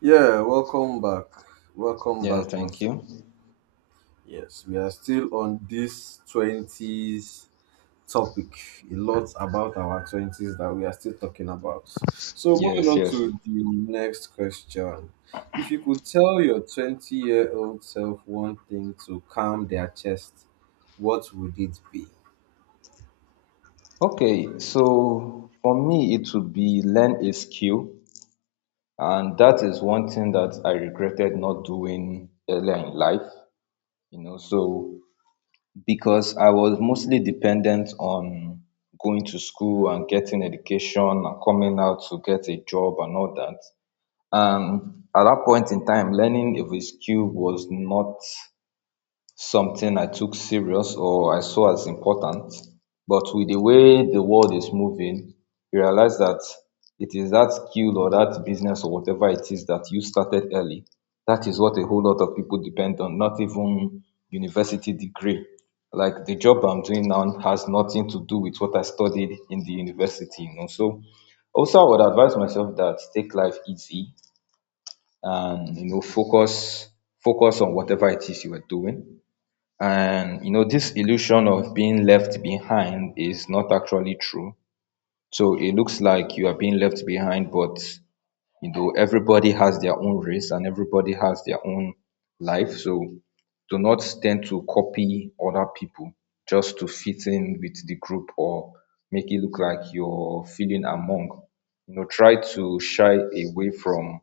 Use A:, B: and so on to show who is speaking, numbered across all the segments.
A: Yeah, welcome back. Welcome
B: Yeah,
A: back
B: thank
A: once
B: you.
A: again. Yes, we are still on this 20s topic. A lot about our 20s that we are still talking about. So, moving
B: Yes,
A: on
B: yes.
A: to the next question. If you could tell your 20-year-old self one thing to calm their chest, what would it be?
B: Okay, so for me, it would be learn a skill, and that is one thing that I regretted not doing earlier in life, you know, so because I was mostly dependent on going to school and getting education and coming out to get a job and all that. And at that point in time, learning a skill was not something I took serious or I saw as important. But with the way the world is moving, you realize that it is that skill or that business or whatever it is that you started early. That is what a whole lot of people depend on, not even university degree. Like the job I'm doing now has nothing to do with what I studied in the university, you know. So also I would advise myself that take life easy and you know focus on whatever it is you are doing, and you know, this illusion of being left behind is not actually true. So it looks like you are being left behind, but you know, everybody has their own race and everybody has their own life. So do not tend to copy other people just to fit in with the group or make it look like you're feeling among. You know, try to shy away from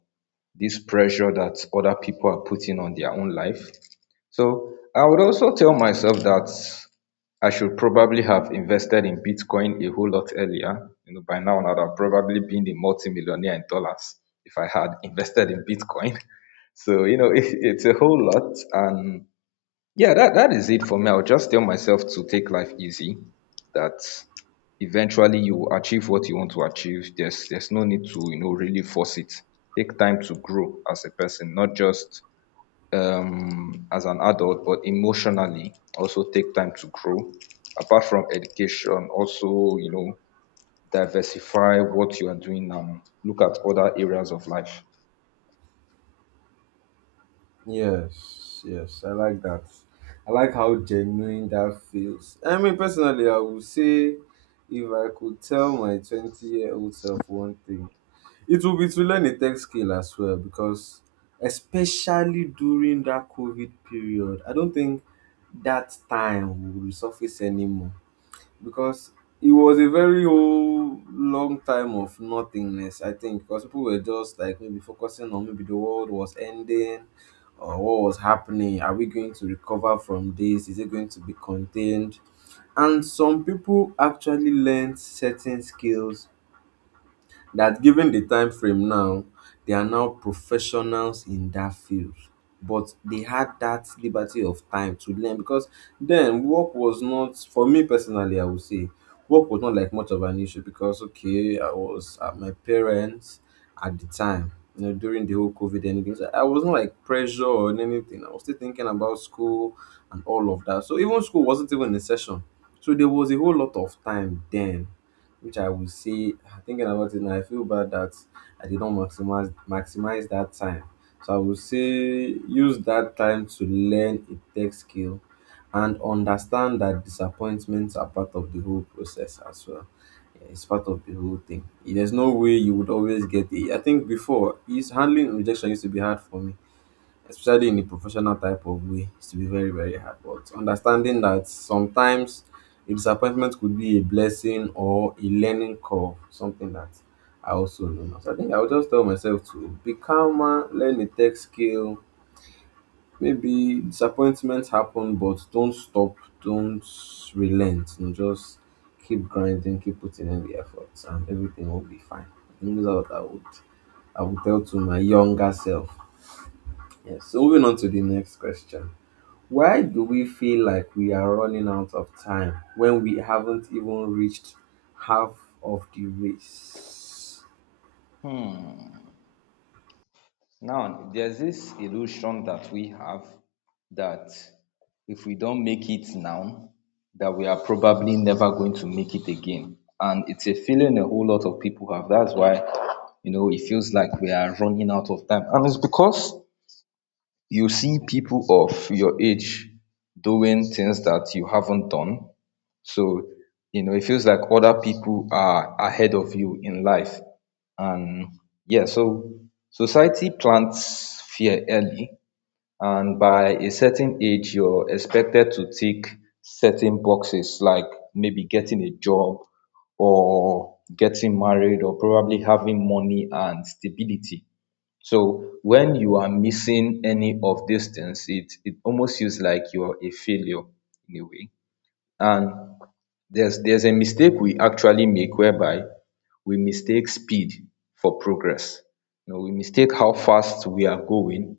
B: this pressure that other people are putting on their own life. So I would also tell myself that I should probably have invested in Bitcoin a whole lot earlier. You know, by now I'd have probably been a multimillionaire in dollars if I had invested in Bitcoin. So you know, it's a whole lot, and yeah, that is it for me. I'll just tell myself to take life easy. That eventually you will achieve what you want to achieve. There's no need to you know really force it. Take time to grow as a person, not just as an adult, but emotionally also take time to grow. Apart from education, also you know diversify what you are doing and look at other areas of life.
A: Yes, yes, I like that. I like how genuine that feels. I mean, personally, I would say if I could tell my 20-year-old self one thing, it would be to learn a tech skill as well, because especially during that COVID period, I don't think that time will resurface anymore, because it was a very whole long time of nothingness, I think, because people were just like maybe focusing on maybe the world was ending or what was happening. Are we going to recover from this? Is it going to be contained? And some people actually learned certain skills that, given the time frame now, they are now professionals in that field. But they had that liberty of time to learn, because then work was not, for me personally, I would say, work was not like much of an issue because, okay, I was at my parents' at the time, you know, during the whole COVID and things. I wasn't like pressure or anything. I was still thinking about school and all of that. So even school wasn't even in session. So there was a whole lot of time then which I will say, thinking about it now, I feel bad that I did not maximize that time. So I would say use that time to learn a tech skill and understand that disappointments are part of the whole process as well. Yeah, it's part of the whole thing. There's no way you would always get it. I think before, is handling rejection used to be hard for me, especially in a professional type of way, it's to be very, very hard. But understanding that sometimes a disappointment could be a blessing or a learning curve, something that I also know now. So I think I'll just tell myself to be calmer, learn a tech skill. Maybe disappointments happen, but don't stop, don't relent, and just keep grinding, keep putting in the efforts, and everything will be fine. I think those are what I would tell to my younger self. Yes. So moving on to the next question. Why do we feel like we are running out of time when we haven't even reached half of the race?
B: Now, there's this illusion that we have that if we don't make it now, that we are probably never going to make it again. And it's a feeling a whole lot of people have. That's why, you know, it feels like we are running out of time. And it's because you see people of your age doing things that you haven't done. So, you know, it feels like other people are ahead of you in life. And yeah, so society plants fear early, and by a certain age, you're expected to tick certain boxes, like maybe getting a job or getting married or probably having money and stability. So when you are missing any of these things, it almost feels like you're a failure in a way. And there's a mistake we actually make whereby we mistake speed for progress. You know, we mistake how fast we are going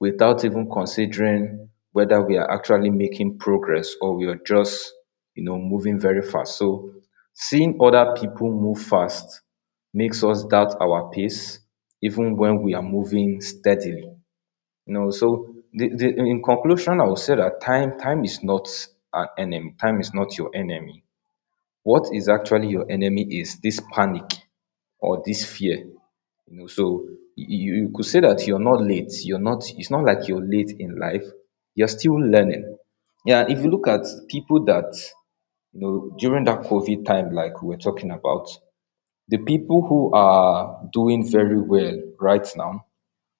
B: without even considering whether we are actually making progress or we are just, you know, moving very fast. So seeing other people move fast makes us doubt our pace even when we are moving steadily. You know, so in conclusion, I would say that time is not an enemy. Time is not your enemy. What is actually your enemy is this panic or this fear, you know. So you could say that you're not late. You're not, it's not like you're late in life. You're still learning. Yeah, if you look at people that, you know, during that COVID time like we're talking about, the people who are doing very well right now,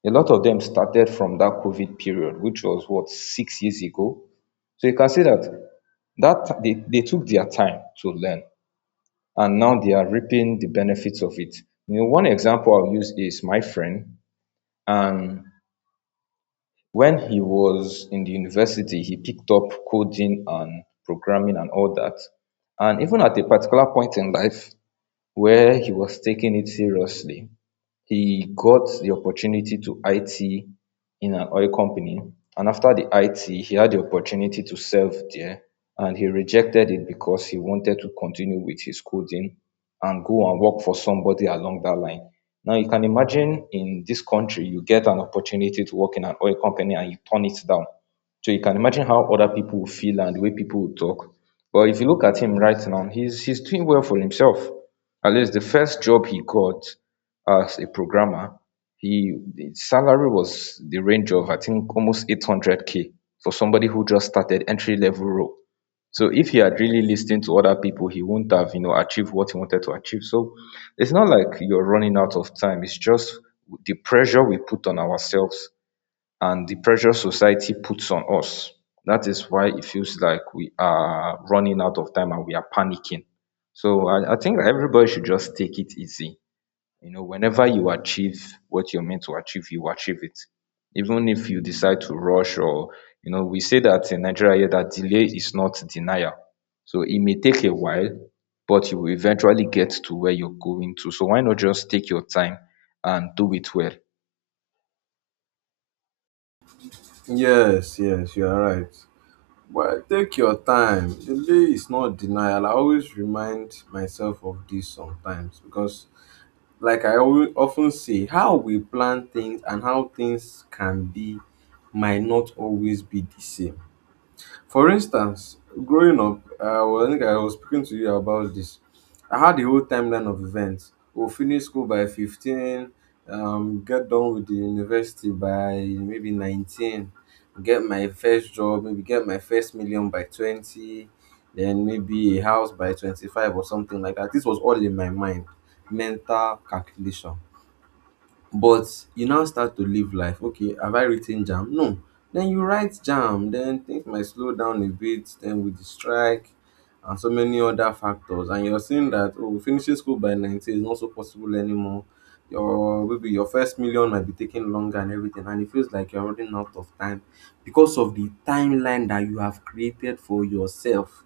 B: a lot of them started from that COVID period, which was what, 6 years ago. So you can say that they took their time to learn and now they are reaping the benefits of it. You know, one example I'll use is my friend. And when he was in the university, he picked up coding and programming and all that. And even at a particular point in life where he was taking it seriously, he got the opportunity to IT in an oil company, and after the IT he had the opportunity to serve there, and he rejected it because he wanted to continue with his coding and go and work for somebody along that line. Now you can imagine in this country you get an opportunity to work in an oil company and you turn it down. So you can imagine how other people will feel and the way people will talk. But if you look at him right now, he's doing well for himself. At least the first job he got, as a programmer, he his salary was the range of I think almost 800K for somebody who just started entry level role. So if he had really listened to other people, he wouldn't have you know achieved what he wanted to achieve. So it's not like you're running out of time. It's just the pressure we put on ourselves and the pressure society puts on us. That is why it feels like we are running out of time and we are panicking. So I think everybody should just take it easy, you know, whenever you achieve what you're meant to achieve, you achieve it. Even if you decide to rush or, you know, we say that in Nigeria here that delay is not denial. So it may take a while, but you will eventually get to where you're going to. So why not just take your time and do it well?
A: Yes, yes, you are right. But take your time. Delay is not denial. I always remind myself of this sometimes because, like I always often say, how we plan things and how things can be might not always be the same. For instance, growing up, well, I think I was speaking to you about this. I had the whole timeline of events. We'll finish school by 15, get done with the university by maybe 19, get my first job, maybe get my first million by 20, then maybe a house by 25 or something like that. This was all in my mind, mental calculation. But you now start to live life. Okay, have I written jam? No. Then you write jam, then things might slow down a bit, then with the strike and so many other factors. And you're seeing that, oh, finishing school by 90 is not so possible anymore. Your maybe your first million might be taking longer and everything, and it feels like you're running out of time because of the timeline that you have created for yourself.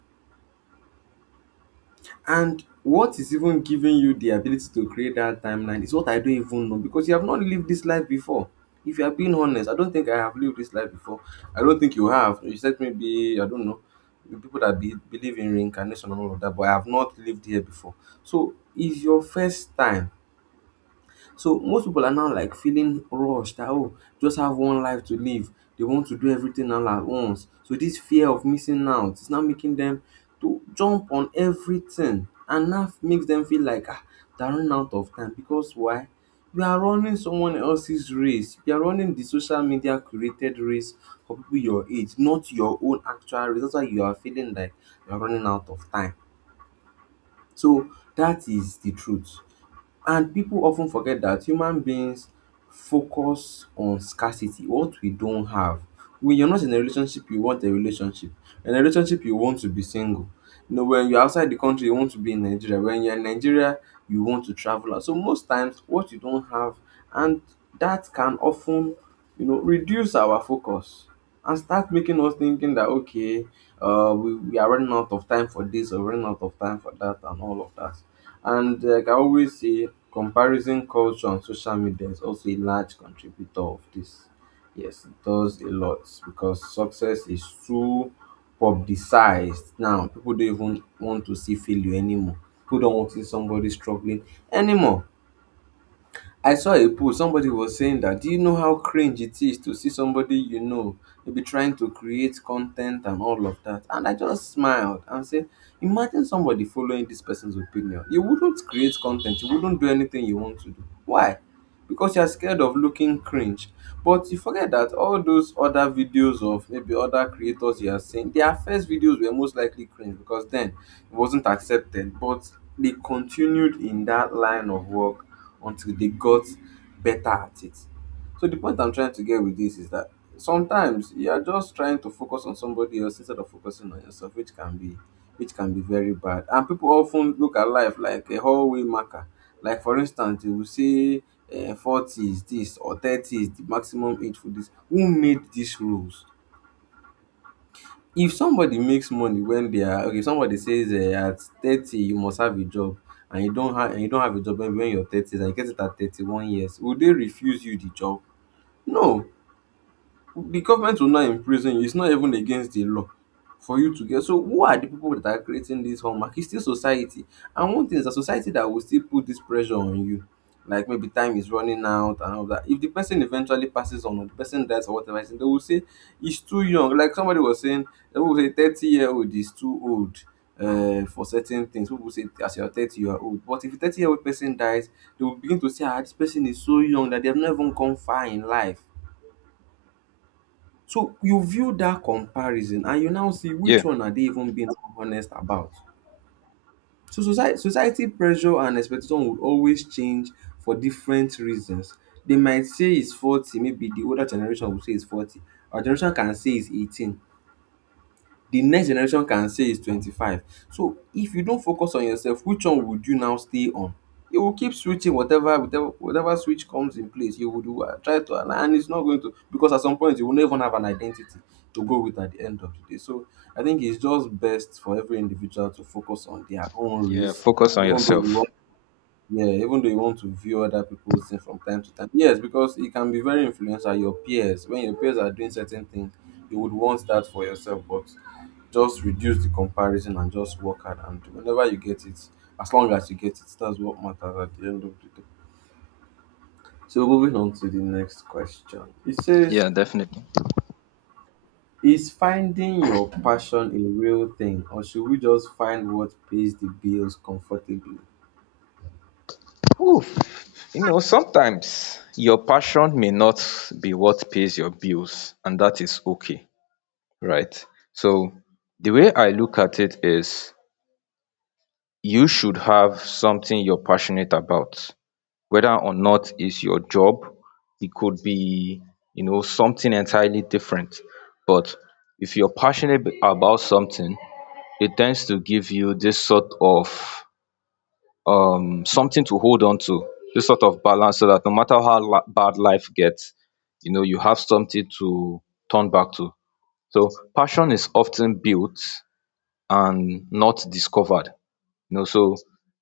A: And what is even giving you the ability to create that timeline is what I don't even know, because you have not lived this life before. If you are being honest, I don't think I have lived this life before. I don't think you have. You said maybe, I don't know, the people that believe in reincarnation and all of that, but I have not lived here before. So it's your first time. So most people are now like feeling rushed that, oh, just have one life to live. They want to do everything all at once. So this fear of missing out is now making them to jump on everything, and that makes them feel like, ah, they're running out of time because why? You are running someone else's race. You are running the social media created race for people your age, not your own actual race. That's why you are feeling like you are running out of time. So that is the truth. And people often forget that human beings focus on scarcity, what we don't have. When you're not in a relationship, you want a relationship. In a relationship, you want to be single. You know, when you're outside the country, you want to be in Nigeria. When you're in Nigeria, you want to travel out. So most times, what you don't have, and that can often, you know, reduce our focus and start making us thinking that, okay, we are running out of time for this or running out of time for that and all of that, and like I always say, comparison culture on social media is also a large contributor of this. Yes, it does a lot, because success is too publicized now. People don't even want to see failure anymore. People don't want to see somebody struggling anymore. I saw a post, somebody was saying that, do you know how cringe it is to see somebody, you know, maybe trying to create content and all of that? And I just smiled and said, imagine somebody following this person's opinion. You wouldn't create content, you wouldn't do anything you want to do. Why? Because you're scared of looking cringe. But you forget that all those other videos of maybe other creators you are seeing, their first videos were most likely cringe because then it wasn't accepted. But they continued in that line of work until they got better at it. So the point I'm trying to get with this is that sometimes you are just trying to focus on somebody else instead of focusing on yourself, which can be very bad. And people often look at life like a hallway marker. Like for instance, you will say, 40 is this or 30 is the maximum age for this. Who made these rules? If somebody makes money when they are okay, if somebody says, at 30 you must have a job and you don't have a job maybe when you're 30 and you get it at 31 years, will they refuse you the job? No, the government will not imprison you. It's not even against the law for you to get. So who are the people that are creating this hallmark? It's still society. And one thing is that society that will still put this pressure on you. Like maybe time is running out and all that. If the person eventually passes on or the person dies or whatever, they will say he's too young. Like somebody was saying, people will say 30-year-old is too old, for certain things. People say as you're 30, you are old. But if a 30-year-old person dies, they will begin to say, ah, this person is so young that they have not even come far in life. So you view that comparison and you now see which
B: Yeah,
A: one are they even being honest about. So society pressure and expectation would always change for different reasons. They might say it's 40, maybe the older generation will say it's 40. Our generation can say it's 18, the next generation can say is 25. So if you don't focus on yourself, which one would you now stay on? You will keep switching whatever whatever switch comes in place, you would try to align, and it's not going to, because at some point you will not even have an identity to go with at the end of the day. So I think it's just best for every individual to focus on their own
B: yeah,
A: race,
B: focus on
A: even though you,
B: yourself.
A: yeah, even though you want to view other people's things from time to time. Yes, because it can be very influential. Your peers, when your peers are doing certain things, you would want that for yourself, but just reduce the comparison and just work hard and do- whenever you get it, as long as you get it, that's what matters at the end of the day. So moving on to the next question. It says,
B: Yeah, definitely.
A: is finding your passion a real thing or should we just find what pays the bills comfortably?
B: Whew. You know, sometimes your passion may not be what pays your bills, and that is okay. Right. So the way I look at it is you should have something you're passionate about, whether or not it's your job. It could be, you know, something entirely different. But if you're passionate about something, it tends to give you this sort of something to hold on to, this sort of balance so that no matter how bad life gets, you know, you have something to turn back to. So passion is often built and not discovered. You know, so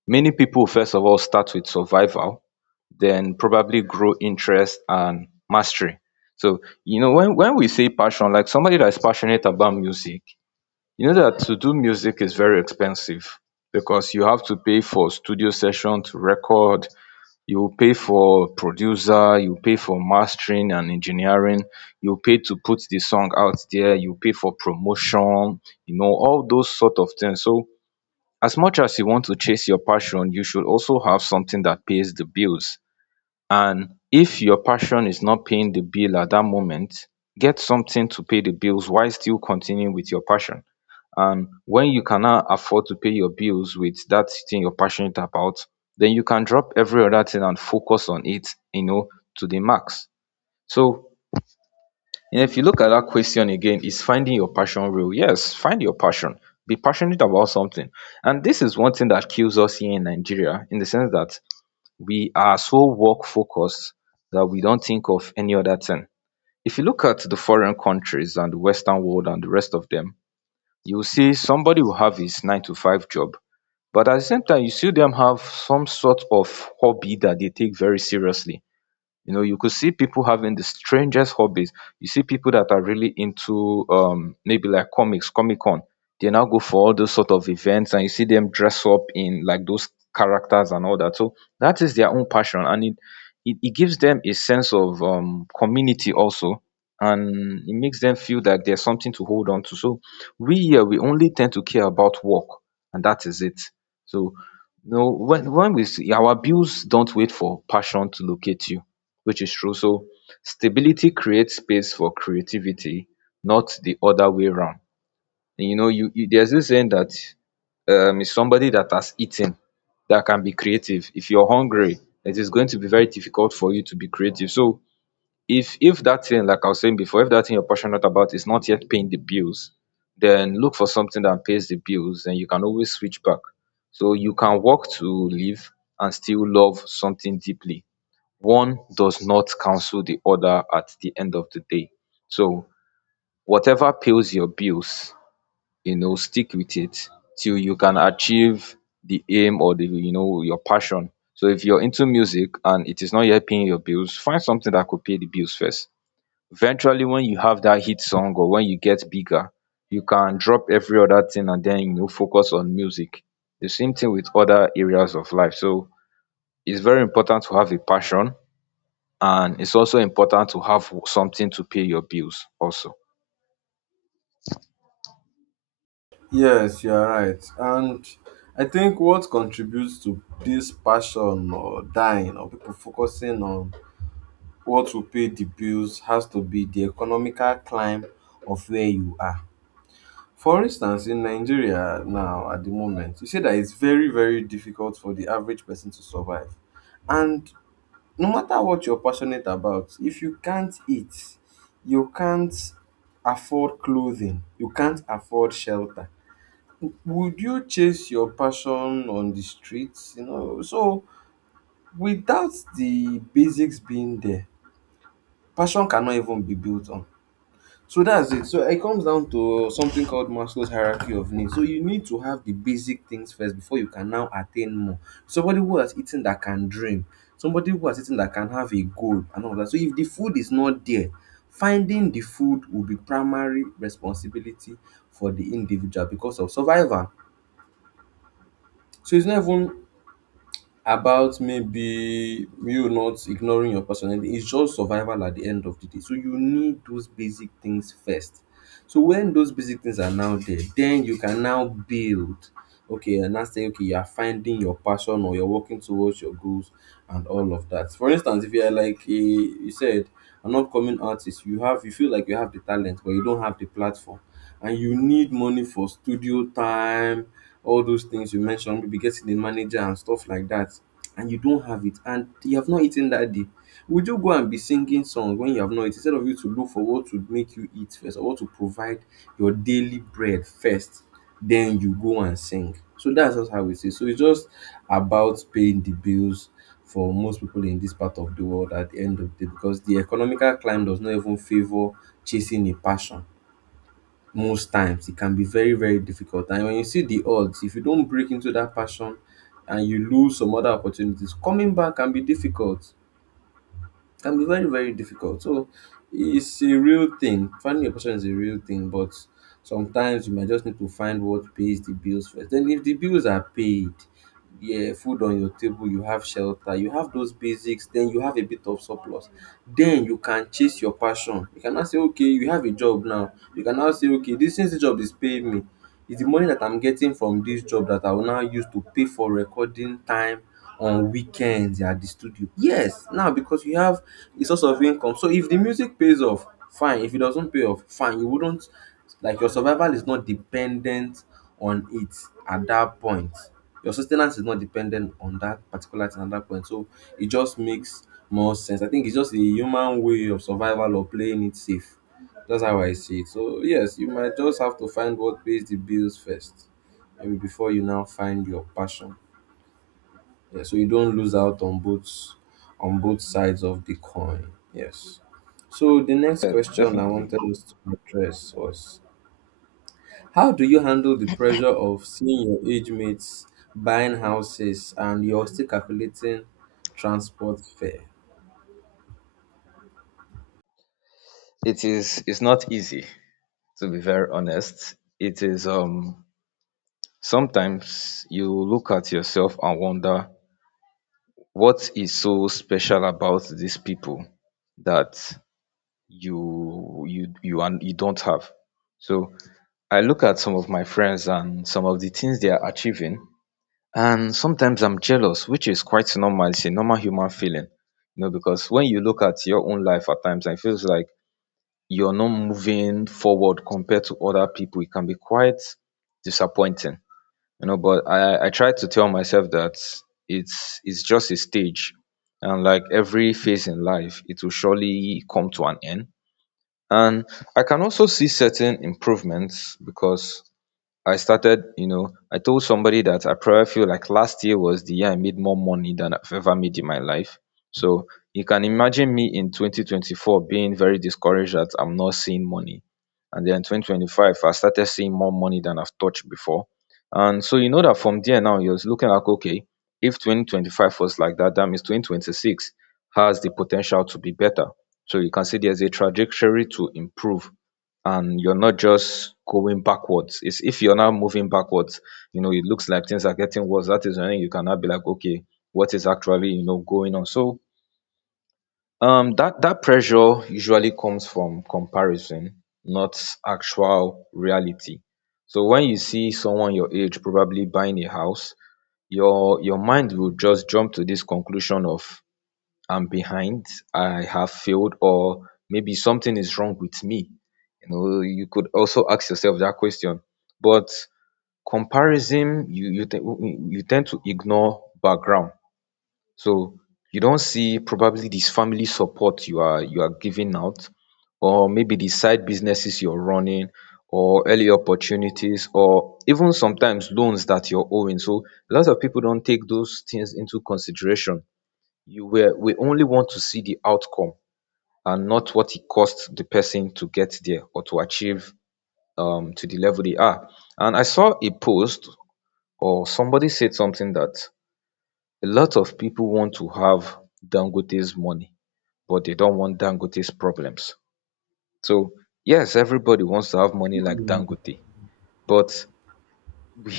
B: many people first of all start with survival, then probably grow interest and mastery. So, you know, when we say passion, like somebody that is passionate about music, you know that to do music is very expensive because you have to pay for studio session to record, you pay for producer, you pay for mastering and engineering, you pay to put the song out there, you pay for promotion, you know, all those sort of things. So as much as you want to chase your passion, you should also have something that pays the bills. And if your passion is not paying the bill at that moment, get something to pay the bills while still continuing with your passion. And when you cannot afford to pay your bills with that thing you're passionate about, then you can drop every other thing and focus on it, you know, to the max. So, and if you look at that question again, is finding your passion real? Yes, find your passion. Be passionate about something. And this is one thing that kills us here in Nigeria, in the sense that we are so work focused that we don't think of any other thing. If you look at the foreign countries and the Western world and the rest of them, you see somebody will have his nine to five job. But at the same time, you see them have some sort of hobby that they take very seriously. You know, you could see people having the strangest hobbies. You see people that are really into maybe like comics, Comic Con. They now go for all those sort of events and you see them dress up in like those characters and all that. So that is their own passion and it gives them a sense of community also, and it makes them feel that there's something to hold on to. So we here we only tend to care about work and that is it. So no, when we see our bills, don't wait for passion to locate you, which is true. So stability creates space for creativity, not the other way round. And you know, you there's this saying that is somebody that has eaten that can be creative. If you're hungry, it is going to be very difficult for you to be creative. So if that thing, like I was saying before, if that thing you're passionate about is not yet paying the bills, then look for something that pays the bills and you can always switch back. So you can work to live and still love something deeply. One does not cancel the other at the end of the day. So whatever pays your bills, stick with it till you can achieve the aim or the your passion. So if you're into music and it is not yet paying your bills, find something that could pay the bills first. Eventually, when you have that hit song or when you get bigger, you can drop every other thing and then focus on music. The same thing with other areas of life. So it's very important to have a passion, and it's also important to have something to pay your bills also.
A: Yes, you are right. And I think what contributes to this passion or dying or people focusing on what will pay the bills has to be the economical climb of where you are. For instance, in Nigeria now at the moment, you say that it's very, very difficult for the average person to survive. And no matter what you're passionate about, if you can't eat, you can't afford clothing, you can't afford shelter, would you chase your passion on the streets? You know, so without the basics being there, passion cannot even be built on. So that's it. So it comes down to something called Maslow's hierarchy of needs. So you need to have the basic things first before you can now attain more. Somebody who has eaten that can dream, somebody who has eaten that can have a goal and all that. So if the food is not there, finding the food will be primary responsibility for the individual because of survival. So it's not even about maybe you not ignoring your personality. It's just survival at the end of the day. So you need those basic things first. So when those basic things are now there, then you can now build. Okay, and now say okay, you are finding your passion or you're working towards your goals and all of that. For instance, if you are like a, you said an upcoming artist, you have you feel like you have the talent, but you don't have the platform and you need money for studio time, all those things you mentioned, maybe getting a manager and stuff like that, and you don't have it, and you have not eaten that day, would you go and be singing songs when you have not eaten instead of you to look for what would make you eat first or what to provide your daily bread first, then you go and sing? So that's just how it is. So it's just about paying the bills for most people in this part of the world at the end of the day because the economical climb does not even favor chasing a passion. Most times it can be very, very difficult, and when you see the odds, if you don't break into that passion and you lose some other opportunities, coming back can be difficult, can be very, very difficult. So it's a real thing, finding a person is a real thing, but sometimes you might just need to find what pays the bills first. Then if the bills are paid, yeah, food on your table, you have shelter, you have those basics, then you have a bit of surplus, then you can chase your passion. You cannot say okay you have a job now. You cannot say okay, this, since the job is paying me, it's the money that I'm getting from this job that I will now use to pay for recording time on weekends at the studio. Yes, now because you have a source of income. So if the music pays off, fine. If it doesn't pay off, fine. You wouldn't, like, your survival is not dependent on it at that point. Your sustenance is not dependent on that particular thing at that point. So it just makes more sense. I think it's just a human way of survival or playing it safe. That's how I see it. So yes, you might just have to find what pays the bills first, maybe before you now find your passion. Yeah, so you don't lose out on both, on both sides of the coin. Yes. So the next
B: Yeah,
A: question I
B: definitely.
A: wanted us to address was how do you handle the pressure of seeing your age mates buying houses and you're still calculating transport fare?
B: It's not easy, to be very honest. It is Sometimes you look at yourself and wonder what is so special about these people that you and you don't have. So I look at some of my friends and some of the things they are achieving. And sometimes I'm jealous, which is quite normal. It's a normal human feeling, you know, because when you look at your own life at times, and it feels like you're not moving forward compared to other people. It can be quite disappointing, you know. But I try to tell myself that it's just a stage, and like every phase in life, it will surely come to an end. And I can also see certain improvements, because I started, you know, I told somebody that I probably feel like last year was the year I made more money than I've ever made in my life. So you can imagine me in 2024 being very discouraged that I'm not seeing money. And then 2025, I started seeing more money than I've touched before. And so you know that from there now, you're looking like, okay, if 2025 was like that, that means 2026 has the potential to be better. So you can see there's a trajectory to improve and you're not just going backwards. It's if you're now moving backwards, you know, it looks like things are getting worse. That is when you cannot be like, okay, what is actually, you know, going on? So that pressure usually comes from comparison, not actual reality. So when you see someone your age probably buying a house, your mind will just jump to this conclusion of I'm behind, I have failed, or maybe something is wrong with me. You know, you could also ask yourself that question. But comparison, you tend to ignore background. So you don't see probably this family support you are giving out, or maybe the side businesses you're running, or early opportunities, or even sometimes loans that you're owing. So a lot of people don't take those things into consideration. You were, we only want to see the outcome and not what it cost the person to get there or to achieve to the level they are. And I saw a post, or somebody said something, that a lot of people want to have Dangote's money, but they don't want Dangote's problems. So yes, everybody wants to have money like
A: Mm.
B: Dangote, but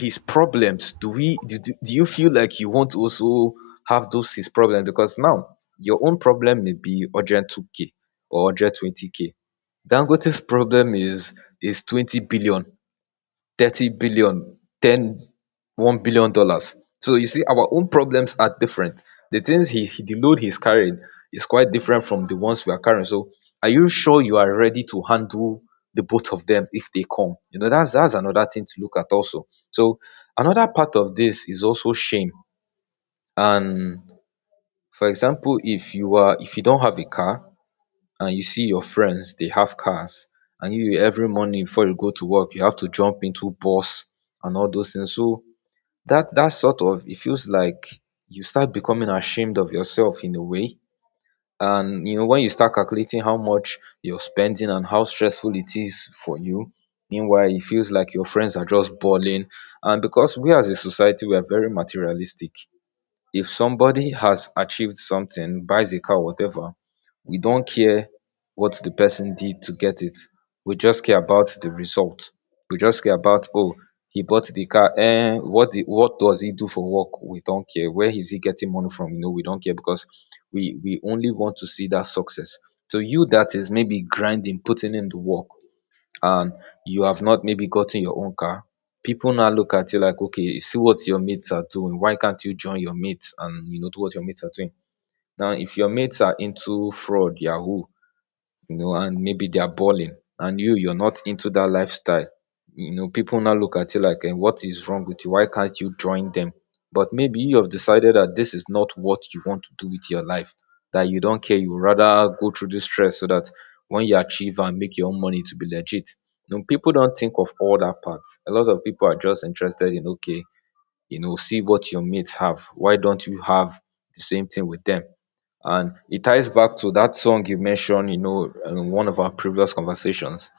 B: his problems, do we do, do do you feel like you want to also have those his problems? Because now your own problem may be urgent 2k or 120 20k. Dangote's problem is 20 billion, thirty billion, ten, $1 billion. So you see, our own problems are different. The things he, the load he's carrying is quite different from the ones we are carrying. So are you sure you are ready to handle the both of them if they come? You know, that's another thing to look at also. So another part of this is also shame. And for example, if you are if you don't have a car and you see your friends, they have cars, and you every morning before you go to work you have to jump into bus and all those things. So that sort of, it feels like you start becoming ashamed of yourself in a way, and you know, when you start calculating how much you're spending and how stressful it is for you. Meanwhile it feels like your friends are just balling. And because we as a society we are very materialistic, if somebody has achieved something, buys a car, whatever, we don't care what the person did to get it. We just care about the result. We just care about, oh, he bought the car. And what the, what does he do for work? We don't care. Where is he getting money from? You know, we don't care, because we only want to see that success. So you that is maybe grinding, putting in the work, and you have not maybe gotten your own car, people now look at you like, okay, see what your mates are doing. Why can't you join your mates and do what your mates are doing? Now, if your mates are into fraud, yahoo, you know, and maybe they are balling and you're not into that lifestyle. You know, people now look at you like, and what is wrong with you? Why can't you join them? But maybe you have decided that this is not what you want to do with your life, that you don't care. You would rather go through this stress so that when you achieve and make your own money to be legit. You know, people don't think of all that part. A lot of people are just interested in, okay, you know, see what your mates have. Why don't you have the same thing with them? And it ties back to that song you mentioned, you know, in one of our previous conversations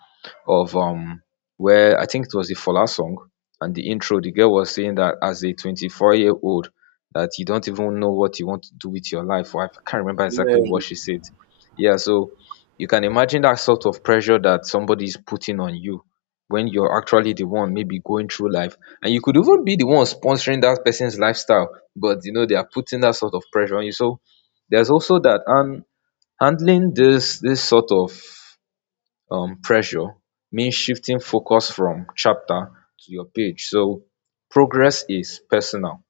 B: of where I think it was the Fola song, and the intro, the girl was saying that as a 24-year-old, that you don't even know what you want to do with your life. Or I can't remember
A: Yeah,
B: exactly what she said. Yeah, so you can imagine that sort of pressure that somebody is putting on you when you're actually the one maybe going through life. And you could even be the one sponsoring that person's lifestyle, but you know, they are putting that sort of pressure on you. So there's also that. And handling this sort of pressure means shifting focus from chapter to your page. So progress is personal,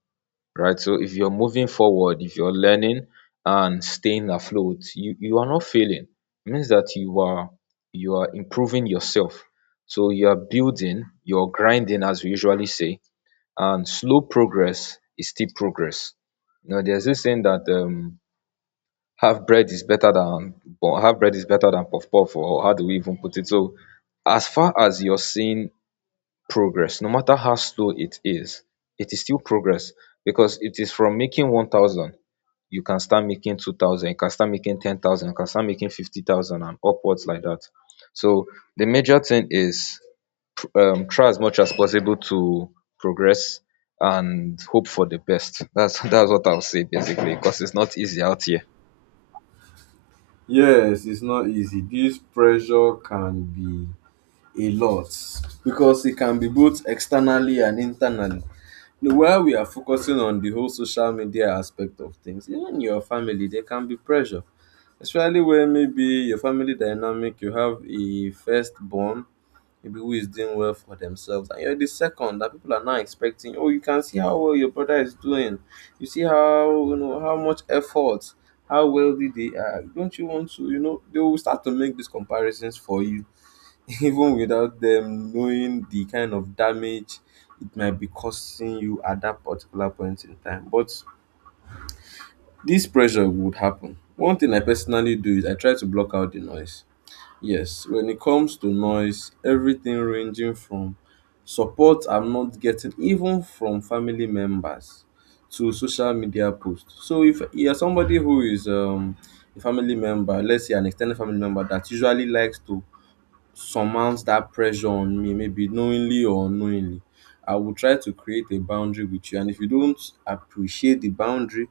B: right? So if you're moving forward, if you're learning and staying afloat, you are not failing. It means that you are improving yourself. So you are building, you're grinding, as we usually say, and slow progress is still progress. You know, there's this saying that half bread is better than half bread is better than puff puff, or how do we even put it. So as far as you're seeing progress, no matter how slow it is, it is still progress. Because it is from making 1,000, you can start making 2,000, you can start making 10,000, you can start making 50,000 and upwards like that. So the major thing is, try as much as possible to progress and hope for the best. That's that's what I'll say basically, because it's not easy out here.
A: yes, it's not easy. This pressure can be a lot because it can be both externally and internally. Now, while we are focusing on the whole social media aspect of things, even your family, there can be pressure, especially when maybe your family dynamic, you have a firstborn, maybe who is doing well for themselves, and you're the second that people are now expecting. Oh, you can see how well your brother is doing. You see how, you know, how much effort, how wealthy they are. Don't you want to? You know, they will start to make these comparisons for you even without them knowing the kind of damage it might be causing you at that particular point in time. But this pressure would happen. One thing I personally do is I try to block out the noise. Yes, when it comes to noise, everything ranging from support I'm not getting, even from family members, to social media posts. So if you're somebody who is a family member, let's say an extended family member that usually likes to surmount that pressure on me, maybe knowingly or unknowingly, I will try to create a boundary with you. And if you don't appreciate the boundary,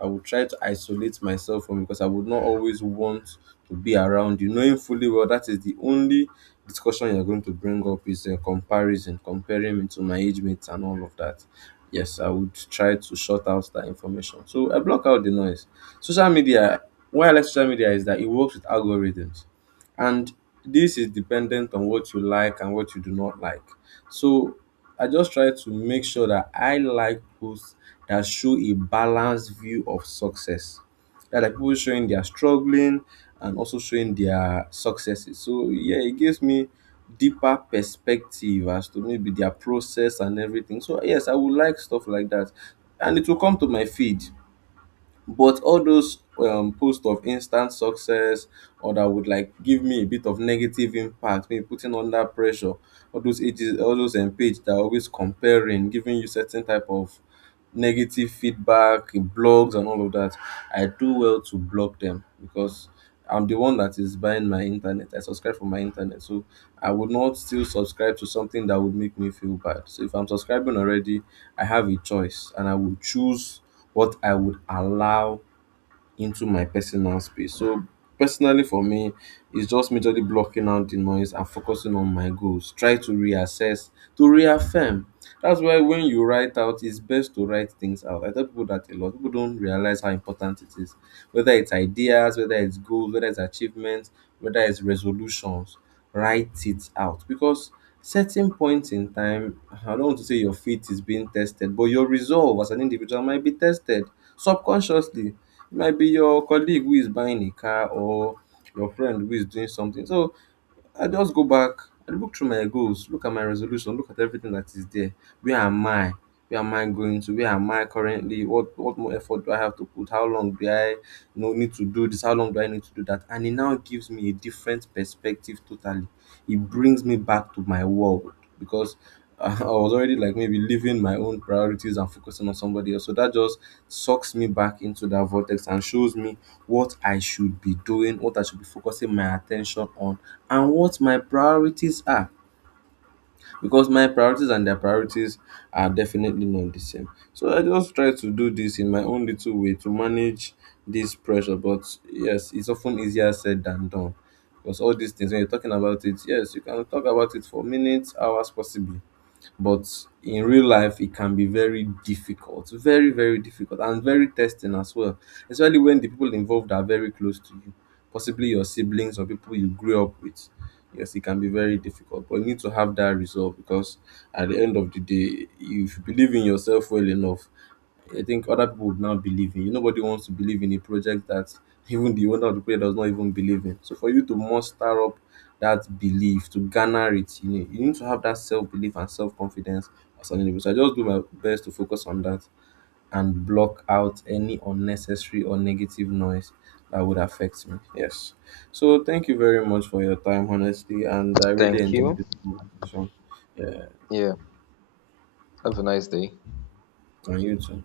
A: I will try to isolate myself from you because I would not always want to be around you, knowing fully well that is the only discussion you're going to bring up is a comparison, comparing me to my age mates and all of that. Yes, I would try to shut out that information. So I block out the noise. Social media, why I like social media is that it works with algorithms, and this is dependent on what you like and what you do not like. So I just try to make sure that I like posts that show a balanced view of success, that are people showing their struggling and also showing their successes. So yeah, it gives me deeper perspective as to maybe their process and everything. So yes, I would like stuff like that and it will come to my feed. But all those posts of instant success or that would like give me a bit of negative impact, maybe putting under pressure, all those ages, all those page that are always comparing, giving you certain type of negative feedback, blogs, and all of that, I do well to block them because I'm the one that is buying my internet. I subscribe for my internet. So I would not still subscribe to something that would make me feel bad. So if I'm subscribing already, I have a choice and I will choose what I would allow into my personal space. So personally for me, it's just majorly blocking out the noise and focusing on my goals. Try to reassess, to reaffirm. That's why when you write out, it's best to write things out. I tell people that a lot. People don't realize how important it is. Whether it's ideas, whether it's goals, whether it's achievements, whether it's resolutions, write it out. Because certain points in time, I don't want to say your faith is being tested, but your resolve as an individual might be tested subconsciously. It might be your colleague who is buying a car or your friend who is doing something. So I just go back, I look through my goals, look at my resolution, look at everything that is there. Where am I? Where am I going to? Where am I currently? What more effort do I have to put? How long do I, you know, need to do this? How long do I need to do that? And it now gives me a different perspective totally. It brings me back to my world because I was already like maybe leaving my own priorities and focusing on somebody else. So that just sucks me back into that vortex and shows me what I should be doing, what I should be focusing my attention on, and what my priorities are because my priorities and their priorities are definitely not the same. So I just try to do this in my own little way to manage this pressure. But yes, it's often easier said than done. Because all these things, when you're talking about it, yes, you can talk about it for minutes, hours, possibly, but in real life it can be very difficult, very, very difficult and very testing as well, especially when the people involved are very close to you, possibly your siblings or people you grew up with. Yes, it can be very difficult but you need to have that resolve because at the end of the day if you believe in yourself well enough, I think other people would now believe in you. Nobody wants to believe in a project that even the owner of the project does not even believe in. So for you to muster up that belief, to garner it, you need to have that self belief and self confidence as an individual. So I just do my best to focus on that and block out any unnecessary or negative noise that would affect me. Yes. So thank you very much for your time, honestly, and I really
B: Thank
A: enjoyed
B: you.
A: this conversation. Yeah,
B: Yeah. Have a nice day.
A: and you too.